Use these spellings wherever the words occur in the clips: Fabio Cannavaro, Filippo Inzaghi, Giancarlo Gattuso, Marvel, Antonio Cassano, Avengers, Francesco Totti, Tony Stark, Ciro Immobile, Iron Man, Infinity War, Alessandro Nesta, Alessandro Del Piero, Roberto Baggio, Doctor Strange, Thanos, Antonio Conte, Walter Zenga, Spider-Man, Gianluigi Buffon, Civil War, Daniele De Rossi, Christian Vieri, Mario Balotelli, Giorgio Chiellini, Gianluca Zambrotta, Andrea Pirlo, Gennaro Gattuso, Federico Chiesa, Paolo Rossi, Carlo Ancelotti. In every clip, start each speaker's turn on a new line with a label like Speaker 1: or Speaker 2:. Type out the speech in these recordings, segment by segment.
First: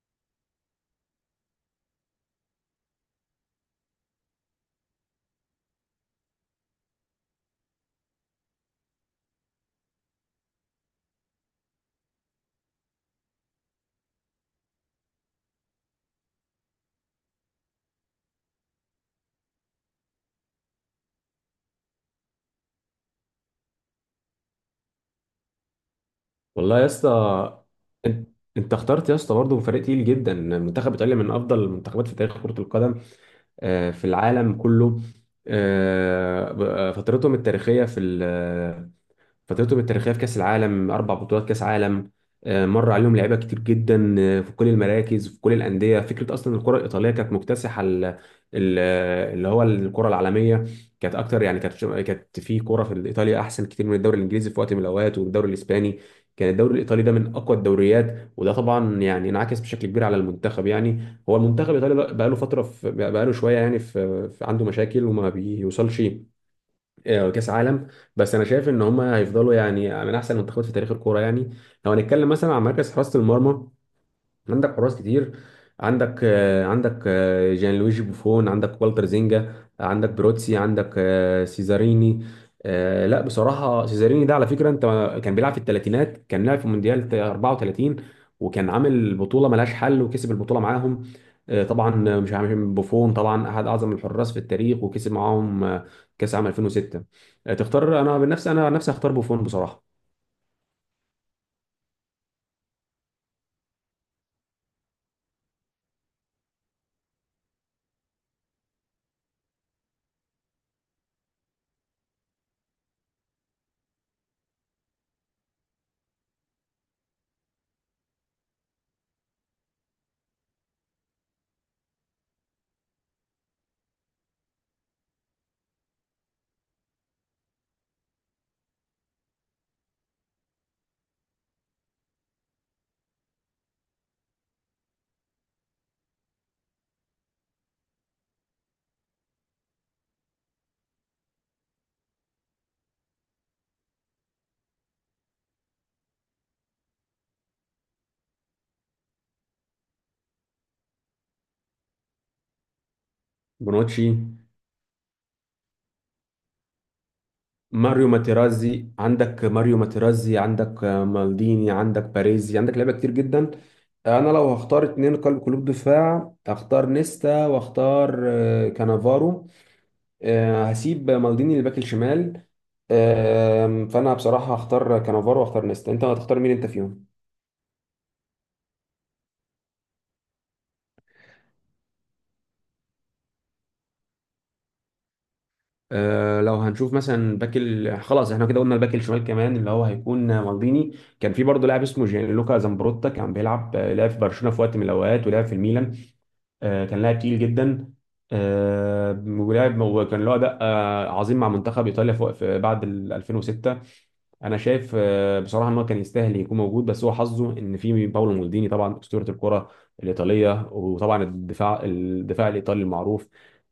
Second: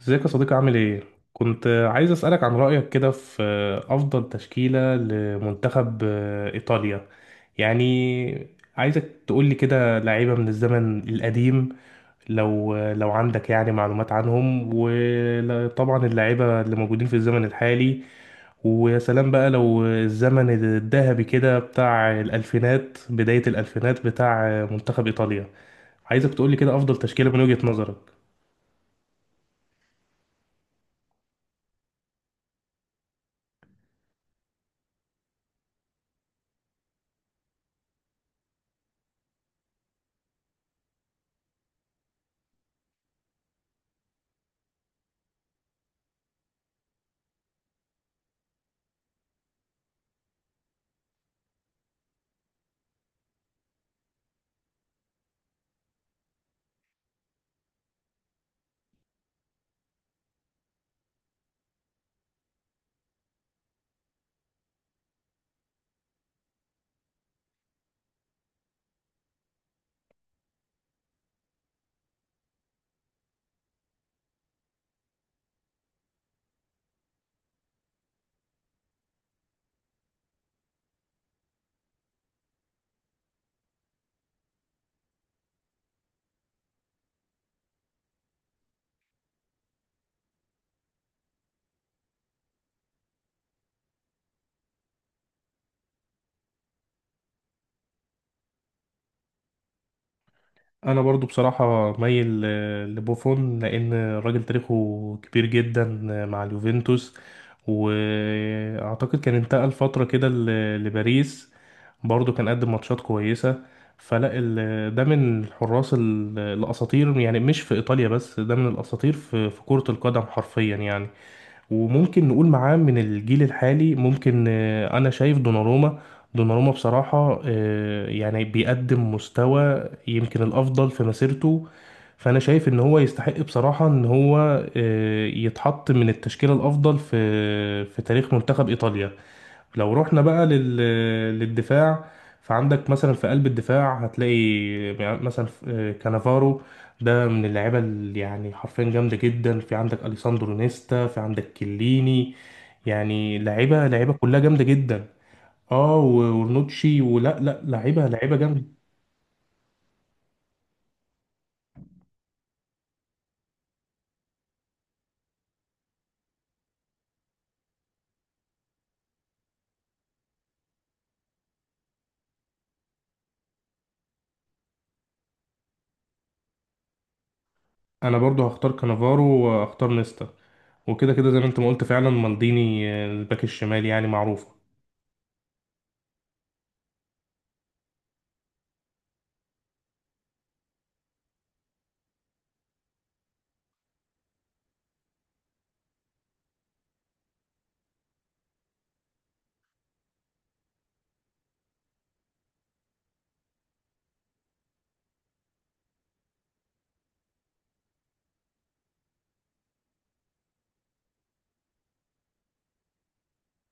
Speaker 1: ازيك يا صديقي؟ عامل ايه؟ كنت عايز اسألك عن رأيك كده في أفضل تشكيلة لمنتخب إيطاليا يعني. عايزك تقولي كده لعيبة من الزمن القديم لو عندك يعني معلومات عنهم، وطبعا اللعيبة اللي موجودين في الزمن الحالي. ويا سلام بقى لو الزمن الذهبي كده بتاع الألفينات، بداية الألفينات بتاع منتخب إيطاليا. عايزك تقولي كده
Speaker 2: والله يا
Speaker 1: أفضل تشكيلة من
Speaker 2: اسطى،
Speaker 1: وجهة نظرك.
Speaker 2: انت انت اخترت يا اسطى برضه فريق تقيل جدا. منتخب ايطاليا من افضل المنتخبات في تاريخ كرة القدم في العالم كله. فترتهم التاريخية في فترتهم التاريخيه في كاس العالم، اربع بطولات كاس عالم. مر عليهم لعيبه كتير جدا في كل المراكز، في كل الانديه. فكره اصلا الكره الايطاليه كانت مكتسحه ال- اللي هو الكره العالميه، كانت اكتر. يعني كانت في كره في ايطاليا احسن كتير من الدوري الانجليزي في وقت من الاوقات، والدوري الاسباني. كان الدوري الايطالي ده من اقوى الدوريات، وده طبعا يعني انعكس بشكل كبير على المنتخب. يعني هو المنتخب الايطالي بقى له فتره، بقى له شويه يعني عنده مشاكل وما بيوصلش كاس عالم. بس انا شايف ان هم هيفضلوا يعني من احسن المنتخبات في تاريخ الكوره يعني. لو هنتكلم مثلا عن مركز حراسه المرمى، عندك حراس كتير. عندك جان لويجي بوفون، عندك والتر زينجا، عندك بروتسي، عندك سيزاريني. لا بصراحة سيزاريني ده على فكرة، انت، كان بيلعب في الثلاثينات، كان لعب في مونديال 34 وكان عامل بطولة ملهاش حل وكسب البطولة معاهم. طبعا، مش عارف، بوفون طبعا احد اعظم الحراس في التاريخ، وكسب معاهم كاس عام 2006. تختار؟ انا بنفسي انا عن نفسي هختار بوفون بصراحة.
Speaker 1: انا برضو بصراحة مايل لبوفون، لان الراجل تاريخه كبير جدا مع اليوفنتوس. واعتقد كان انتقل فترة كده لباريس، برضو كان قدم ماتشات كويسة. فلا ده من الحراس الاساطير، يعني مش في ايطاليا بس، ده من الاساطير في كرة القدم حرفيا يعني. وممكن نقول معاه من الجيل الحالي، ممكن انا شايف دوناروما. دوناروما بصراحة يعني بيقدم مستوى يمكن الافضل في مسيرته. فانا شايف ان هو يستحق بصراحة ان هو يتحط من التشكيلة الافضل في في تاريخ منتخب ايطاليا. لو رحنا بقى للدفاع، فعندك مثلا في قلب الدفاع هتلاقي مثلا كانافارو. ده من اللعيبه اللي يعني حرفيا جامده جدا، في عندك اليساندرو نيستا، في عندك كيليني. يعني لعيبه
Speaker 2: بونوتشي،
Speaker 1: لعيبه كلها جامده جدا. اه ورنوتشي، ولا لا لعيبه لعيبه جامده.
Speaker 2: ماريو ماتيرازي، عندك مالديني، عندك باريزي، عندك لعيبه كتير جدا. انا لو هختار اتنين قلب، قلوب دفاع، هختار نيستا واختار كانافارو. هسيب مالديني الباك الشمال. فانا بصراحه هختار كانافارو واختار نيستا. انت هتختار مين انت فيهم؟
Speaker 1: انا برضو هختار كانافارو واختار نيستا، وكده كده زي ما انت ما قلت فعلا مالديني الباك الشمال يعني معروف.
Speaker 2: لو هنشوف مثلا باك خلاص احنا كده قلنا الباك الشمال كمان اللي هو هيكون مالديني. كان في برضه لاعب اسمه جيانلوكا زامبروتا، كان بيلعب لعب في برشلونه في وقت من الاوقات، ولعب في الميلان. كان لاعب تقيل جدا. ولعب وكان له اداء عظيم مع منتخب ايطاليا فوق- في بعد ال 2006. انا شايف بصراحه ان هو كان يستاهل يكون موجود، بس هو حظه ان في باولو مالديني طبعا، اسطوره الكره الايطاليه، وطبعا الدفاع، الايطالي المعروف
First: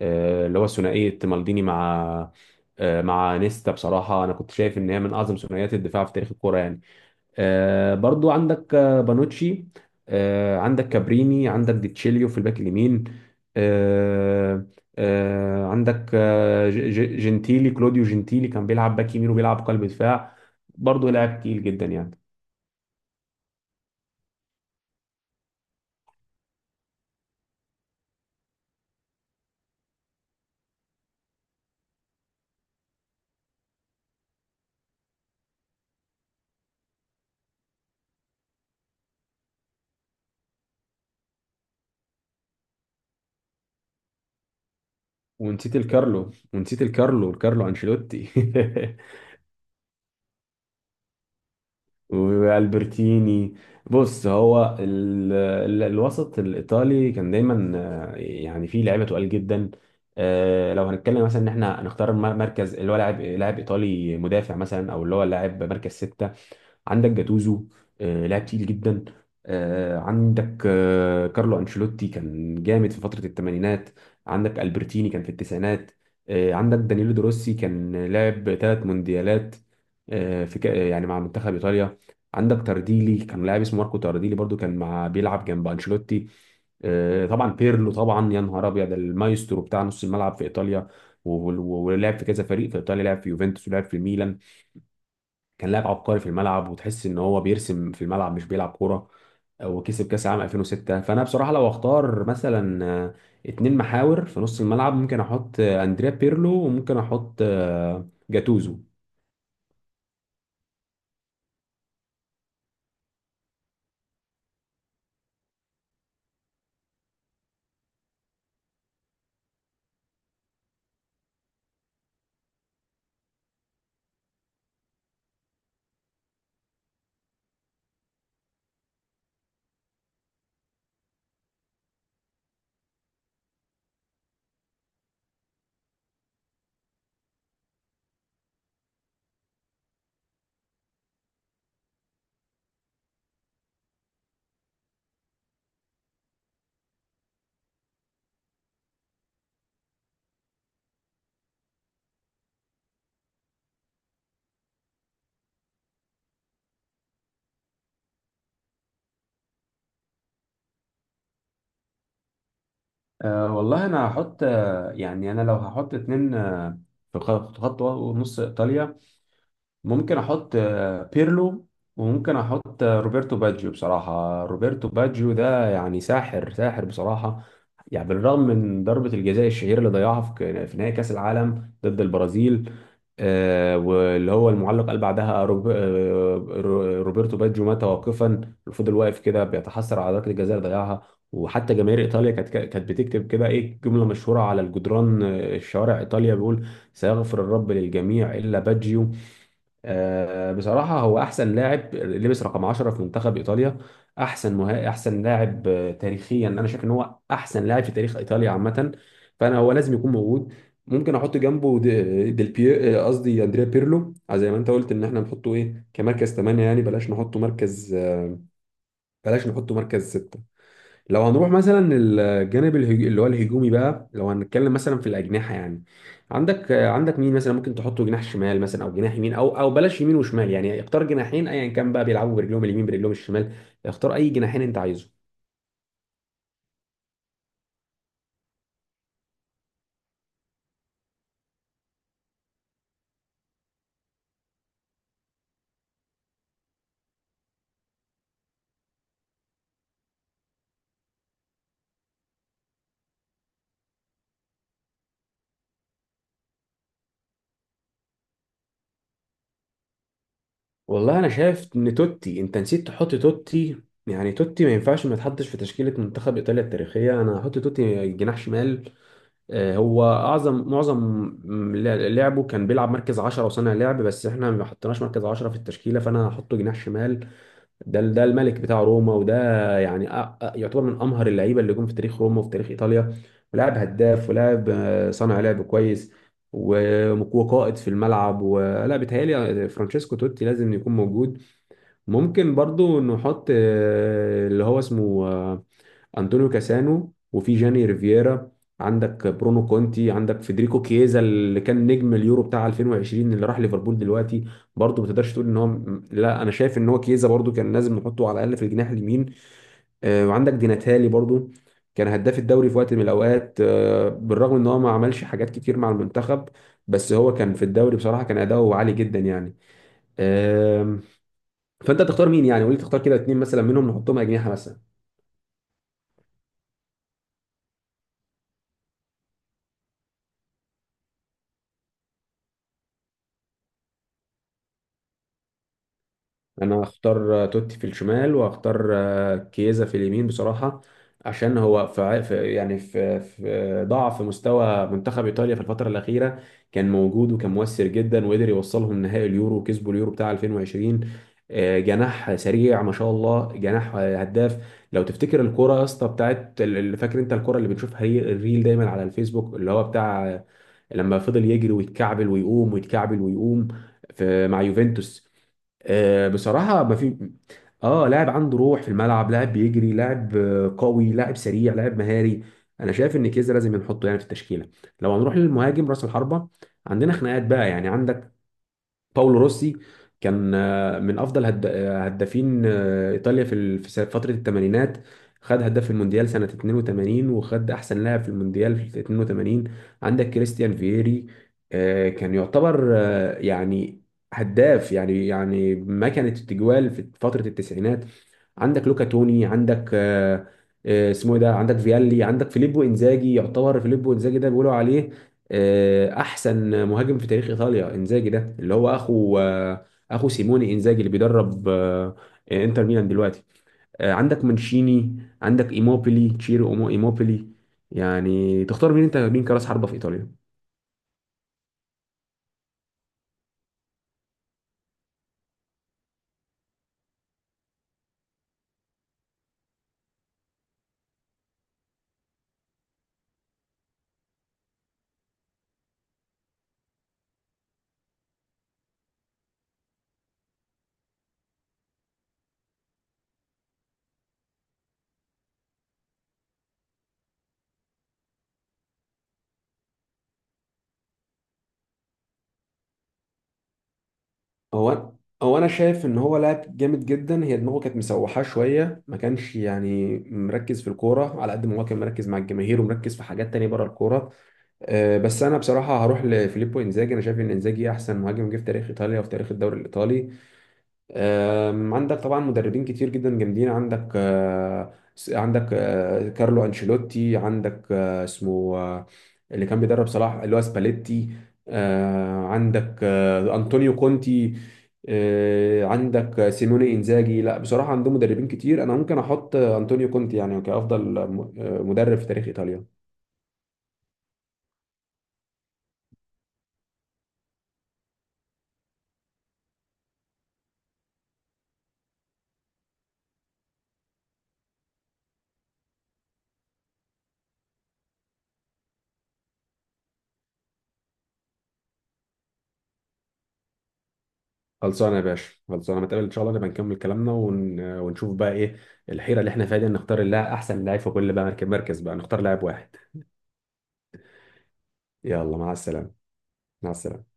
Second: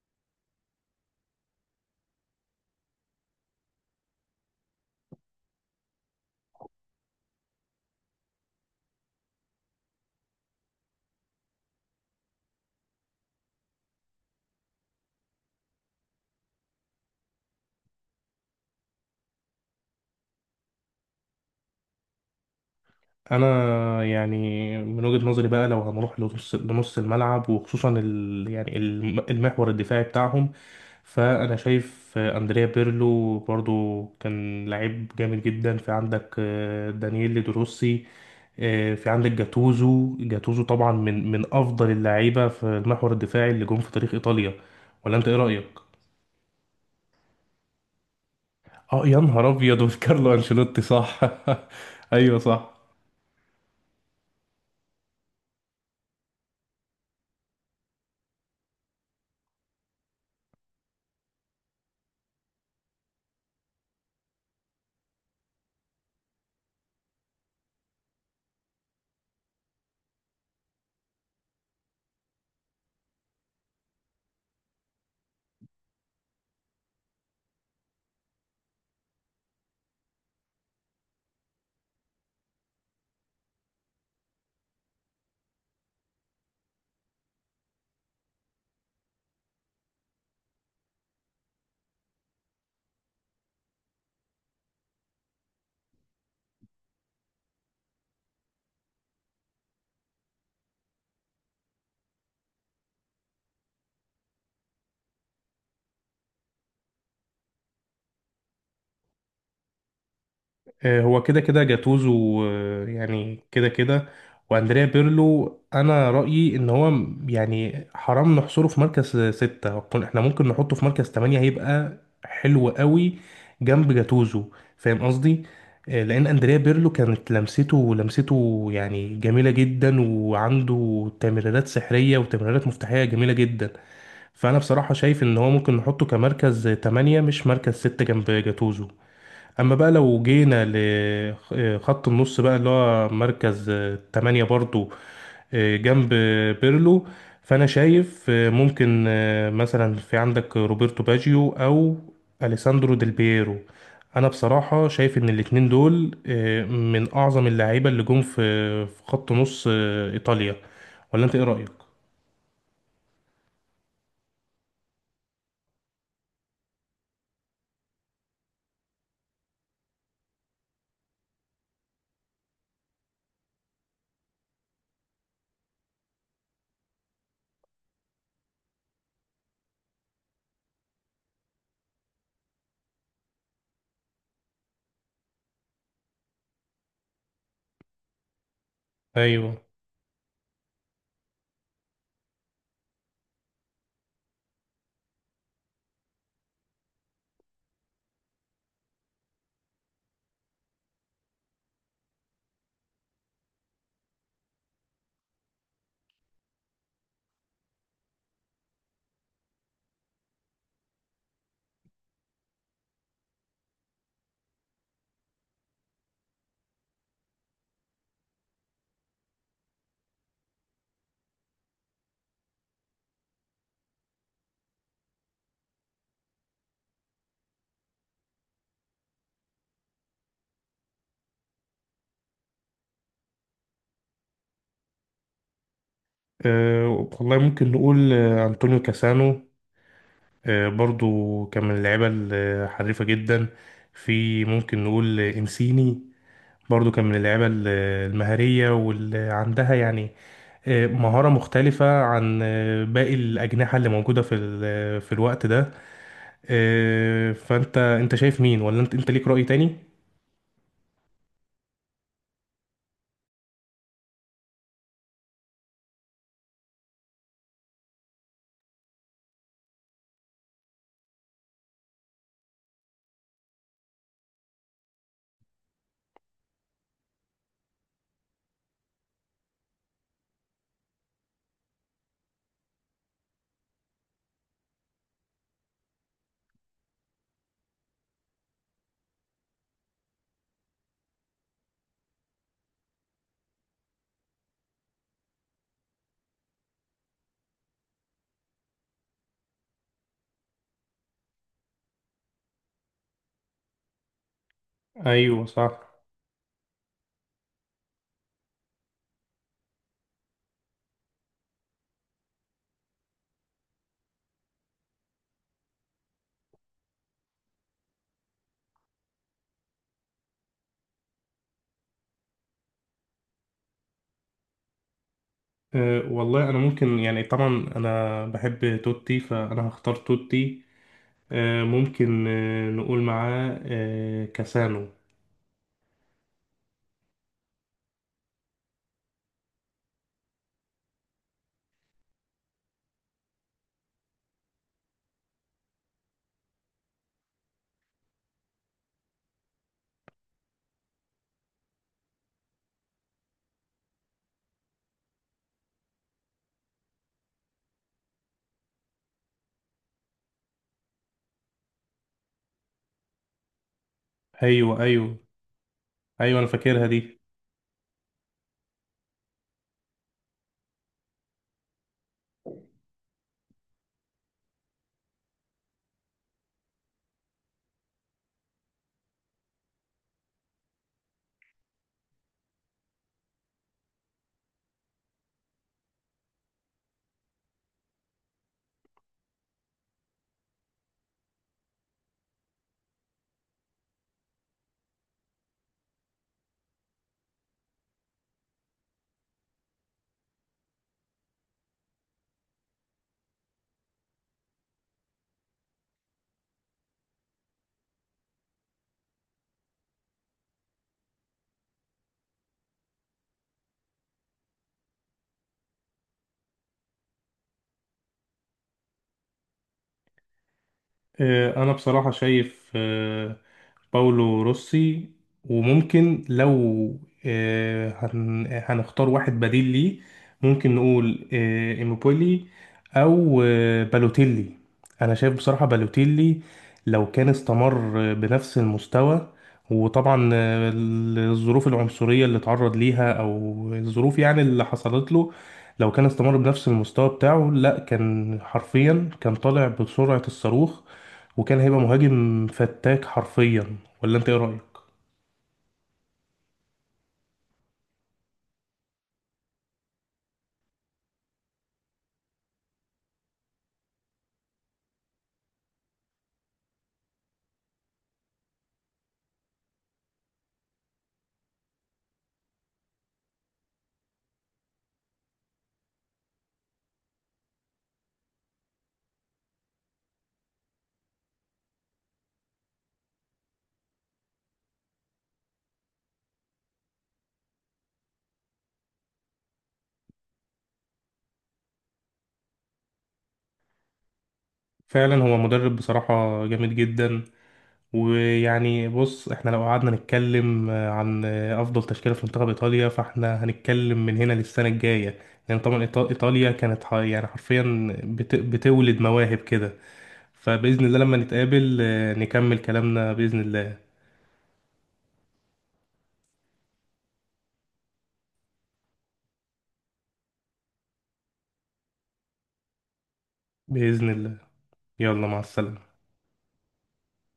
Speaker 2: اللي هو ثنائيه مالديني مع مع نيستا. بصراحه انا كنت شايف ان هي من اعظم ثنائيات الدفاع في تاريخ الكره يعني. برضو عندك بانوتشي، عندك كابريني، عندك ديتشيليو في الباك اليمين. آه، عندك جنتيلي، كلوديو جنتيلي، كان بيلعب باك يمين وبيلعب قلب دفاع. برضو لاعب تقيل جدا يعني.
Speaker 1: انا يعني من وجهة نظري بقى، لو هنروح لنص لنص الملعب وخصوصا ال يعني المحور الدفاعي بتاعهم، فانا شايف اندريا بيرلو برضو كان لعيب جامد جدا، في عندك دانييل دروسي. في عندك جاتوزو. جاتوزو طبعا من افضل اللعيبه في المحور الدفاعي اللي جم في تاريخ ايطاليا. ولا انت ايه رايك؟
Speaker 2: ونسيت الكارلو، ونسيت الكارلو، الكارلو انشيلوتي.
Speaker 1: اه يا نهار ابيض! وفي كارلو انشيلوتي، صح. ايوه، صح.
Speaker 2: والبرتيني. بص، هو الوسط الايطالي كان دايما يعني فيه لعيبه تقال جدا. لو هنتكلم مثلا ان احنا هنختار مركز، اللي هو لاعب ايطالي مدافع مثلا، او اللي هو لاعب مركز سته، عندك جاتوزو لاعب تقيل جدا. عندك كارلو انشيلوتي كان جامد في فترة الثمانينات. عندك البرتيني كان في التسعينات. عندك دانيلو دروسي كان لاعب ثلاث مونديالات يعني مع منتخب ايطاليا. عندك تارديلي، كان لاعب اسمه ماركو تارديلي، برضو كان بيلعب جنب انشيلوتي. طبعا بيرلو، طبعا يا نهار ابيض، ده المايسترو بتاع نص الملعب في ايطاليا، ولعب في كذا فريق في ايطاليا، لعب في يوفنتوس ولعب في ميلان. كان لاعب عبقري في الملعب، وتحس ان هو بيرسم في الملعب مش بيلعب كوره، وكسب كاس العالم 2006. فانا بصراحه لو اختار مثلا اتنين محاور في نص الملعب، ممكن احط اندريا بيرلو، وممكن احط جاتوزو.
Speaker 1: هو كده كده جاتوزو، يعني كده كده. واندريا بيرلو، انا رايي ان هو يعني حرام نحصره في مركز ستة. احنا ممكن نحطه في مركز تمانية، هيبقى حلو قوي جنب جاتوزو. فاهم قصدي؟ لان اندريا بيرلو كانت لمسته يعني جميله جدا، وعنده تمريرات سحريه وتمريرات مفتاحيه جميله جدا. فانا بصراحه شايف ان هو ممكن نحطه كمركز تمانية، مش مركز ستة جنب جاتوزو. اما بقى لو جينا لخط النص بقى، اللي هو مركز تمانية برضو جنب بيرلو، فانا شايف ممكن مثلا في عندك روبرتو باجيو او اليساندرو ديل بييرو. انا بصراحة شايف ان الاتنين دول من اعظم اللعيبة اللي جم في في خط نص ايطاليا. ولا انت ايه رأيك؟
Speaker 2: أه والله انا هحط يعني انا لو هحط اتنين في خط نص ايطاليا، ممكن احط بيرلو، وممكن احط روبرتو باجيو. بصراحة روبرتو باجيو ده يعني ساحر، ساحر بصراحة. يعني بالرغم من ضربة الجزاء الشهيرة اللي ضيعها في نهائي كأس العالم ضد البرازيل، واللي هو المعلق قال بعدها: روبرتو باجيو مات واقفا. فضل واقف كده
Speaker 1: ايوه.
Speaker 2: بيتحسر على ضربة الجزاء اللي ضيعها. وحتى جماهير ايطاليا كانت بتكتب كده ايه جملة مشهورة على الجدران الشوارع ايطاليا بيقول: سيغفر الرب للجميع الا باجيو. بصراحة هو أحسن لاعب لبس رقم 10 في منتخب إيطاليا. أحسن لاعب تاريخيا، أنا شايف إن هو أحسن لاعب في تاريخ إيطاليا عامة، فأنا هو لازم يكون موجود. ممكن أحط جنبه دي- ديل بي آه، قصدي أندريا بيرلو، زي ما أنت قلت إن إحنا نحطه إيه كمركز 8. يعني بلاش نحطه مركز ستة. لو هنروح مثلا الجانب اللي هو الهجومي بقى، لو هنتكلم مثلا في الاجنحه يعني، عندك مين مثلا ممكن تحطه جناح شمال مثلا، او جناح يمين، او بلاش يمين وشمال، يعني اختار جناحين ايا كان بقى، بيلعبوا برجلهم اليمين برجلهم الشمال، اختار اي جناحين انت عايزه.
Speaker 1: أه والله ممكن نقول انطونيو كاسانو، برضو كان من اللعيبة الحريفة جدا. في ممكن نقول إنسيني، برضو كان من اللعيبة المهارية واللي عندها يعني مهارة مختلفة عن باقي الأجنحة اللي موجودة في الوقت ده. فأنت شايف مين؟ ولا أنت ليك رأي تاني؟
Speaker 2: والله انا شايف ان توتي، انت نسيت تحط توتي. يعني توتي ما ينفعش ما يتحطش في تشكيله منتخب ايطاليا التاريخيه. انا هحط توتي جناح شمال. هو اعظم، معظم لعبه كان بيلعب مركز 10 وصانع لعب، بس احنا ما حطيناش مركز 10 في التشكيله، فانا هحطه جناح شمال. ده الملك بتاع روما، وده يعني يعتبر من امهر اللعيبه اللي جم في تاريخ روما وفي تاريخ ايطاليا، ولاعب هداف، ولاعب صانع لعب كويس، و- وقائد في الملعب، ولا بيتهيألي؟ فرانشيسكو توتي لازم يكون موجود. ممكن برضو نحط اللي هو اسمه أنطونيو كاسانو، وفي جاني ريفيرا، عندك برونو كونتي، عندك فيدريكو كيزا اللي كان نجم اليورو بتاع 2020 اللي راح ليفربول دلوقتي. برضه ما تقدرش تقول
Speaker 1: ايوه
Speaker 2: ان هو
Speaker 1: صح.
Speaker 2: لا انا شايف ان هو كيزا برضه كان لازم نحطه على الاقل في الجناح اليمين. وعندك ديناتالي برضه، كان هداف الدوري في وقت من الاوقات. بالرغم ان هو ما عملش حاجات كتير مع المنتخب، بس هو كان في الدوري بصراحة كان اداؤه عالي جدا يعني. آم، فانت تختار مين يعني؟ قول لي تختار كده اتنين مثلا منهم نحطهم اجنحة مثلا.
Speaker 1: أه والله انا ممكن يعني طبعا انا بحب توتي فانا هختار توتي. أه ممكن أه نقول معاه أه كاسانو.
Speaker 2: انا هختار توتي في الشمال، وهختار كيزا في اليمين بصراحة. عشان هو يعني في ضعف مستوى منتخب ايطاليا في الفترة الأخيرة كان موجود وكان مؤثر جدا، وقدر يوصلهم نهائي اليورو وكسبوا اليورو بتاع 2020. جناح سريع ما شاء الله، جناح هداف. لو تفتكر الكرة يا اسطى بتاعت اللي فاكر انت، الكرة اللي بنشوفها هي الريل دايما على الفيسبوك اللي هو بتاع لما فضل يجري ويتكعبل ويقوم ويتكعبل ويقوم في مع
Speaker 1: ايوه، ايوه.
Speaker 2: يوفنتوس.
Speaker 1: ايوه انا
Speaker 2: بصراحة
Speaker 1: فاكرها
Speaker 2: ما
Speaker 1: دي.
Speaker 2: في، اه، لاعب عنده روح في الملعب، لاعب بيجري، لاعب قوي، لاعب سريع، لاعب مهاري. انا شايف ان كيزا لازم نحطه يعني في التشكيلة. لو هنروح للمهاجم راس الحربة، عندنا خناقات بقى يعني. عندك باولو روسي كان من افضل هدافين ايطاليا في فتره الثمانينات. خد هداف المونديال سنه 82، وخد احسن لاعب في المونديال في 82. عندك كريستيان فييري كان يعتبر هداف يعني، ما كانت التجوال في فتره التسعينات. عندك لوكا توني، عندك آه، آه، اسمه إيه ده عندك فيالي، عندك فيليبو انزاجي. يعتبر فيليبو انزاجي ده بيقولوا عليه احسن مهاجم في تاريخ ايطاليا. انزاجي ده اللي هو اخو اخو سيموني انزاجي اللي بيدرب انتر ميلان دلوقتي. عندك مانشيني، عندك ايموبيلي، تشيرو ايموبيلي. يعني تختار مين انت مين كراس حربة في ايطاليا؟
Speaker 1: انا بصراحة شايف باولو روسي. وممكن لو هنختار واحد بديل ليه، ممكن نقول إيموبولي او بالوتيلي. انا شايف بصراحة بالوتيلي لو كان استمر بنفس المستوى، وطبعا الظروف العنصرية اللي اتعرض ليها او الظروف يعني اللي حصلت له، لو كان استمر بنفس المستوى بتاعه لا كان حرفيا كان طالع بسرعة الصاروخ، وكان هيبقى مهاجم فتاك حرفيا. ولا انت ايه رأيك؟
Speaker 2: هو هو انا شايف ان هو لاعب جامد جدا، هي دماغه كانت مسوحاه شويه، ما كانش يعني مركز في الكوره على قد ما هو كان مركز مع الجماهير ومركز في حاجات تانية بره الكوره. بس انا بصراحه هروح لفيليبو انزاجي. انا شايف ان انزاجي احسن مهاجم جه في تاريخ ايطاليا وفي تاريخ الدوري الايطالي. عندك طبعا مدربين كتير جدا جامدين. عندك كارلو انشيلوتي، عندك آه، اسمه آه، اللي كان بيدرب صلاح اللي هو سباليتي، عندك انطونيو كونتي، عندك سيموني انزاجي. لا بصراحه عندهم مدربين كتير، انا ممكن احط انطونيو كونتي يعني كافضل مدرب في تاريخ ايطاليا.
Speaker 1: فعلا هو مدرب بصراحة جامد جدا. ويعني بص، احنا لو قعدنا نتكلم عن افضل تشكيلة في منتخب ايطاليا، فاحنا هنتكلم من هنا للسنة الجاية. لان طبعا ايطاليا كانت يعني حرفيا بتولد مواهب كده. فبإذن الله لما نتقابل نكمل كلامنا بإذن الله.
Speaker 2: خلصانه يا باشا، خلصانه، نتقابل ان شاء الله، نبقى نكمل كلامنا ونشوف بقى ايه الحيره اللي احنا فيها دي، نختار اللاعب، احسن لاعب في كل بقى مركز بقى، نختار لاعب واحد.
Speaker 1: بإذن الله. يلا مع
Speaker 2: يلا مع
Speaker 1: السلامة.
Speaker 2: السلامه. مع السلامه.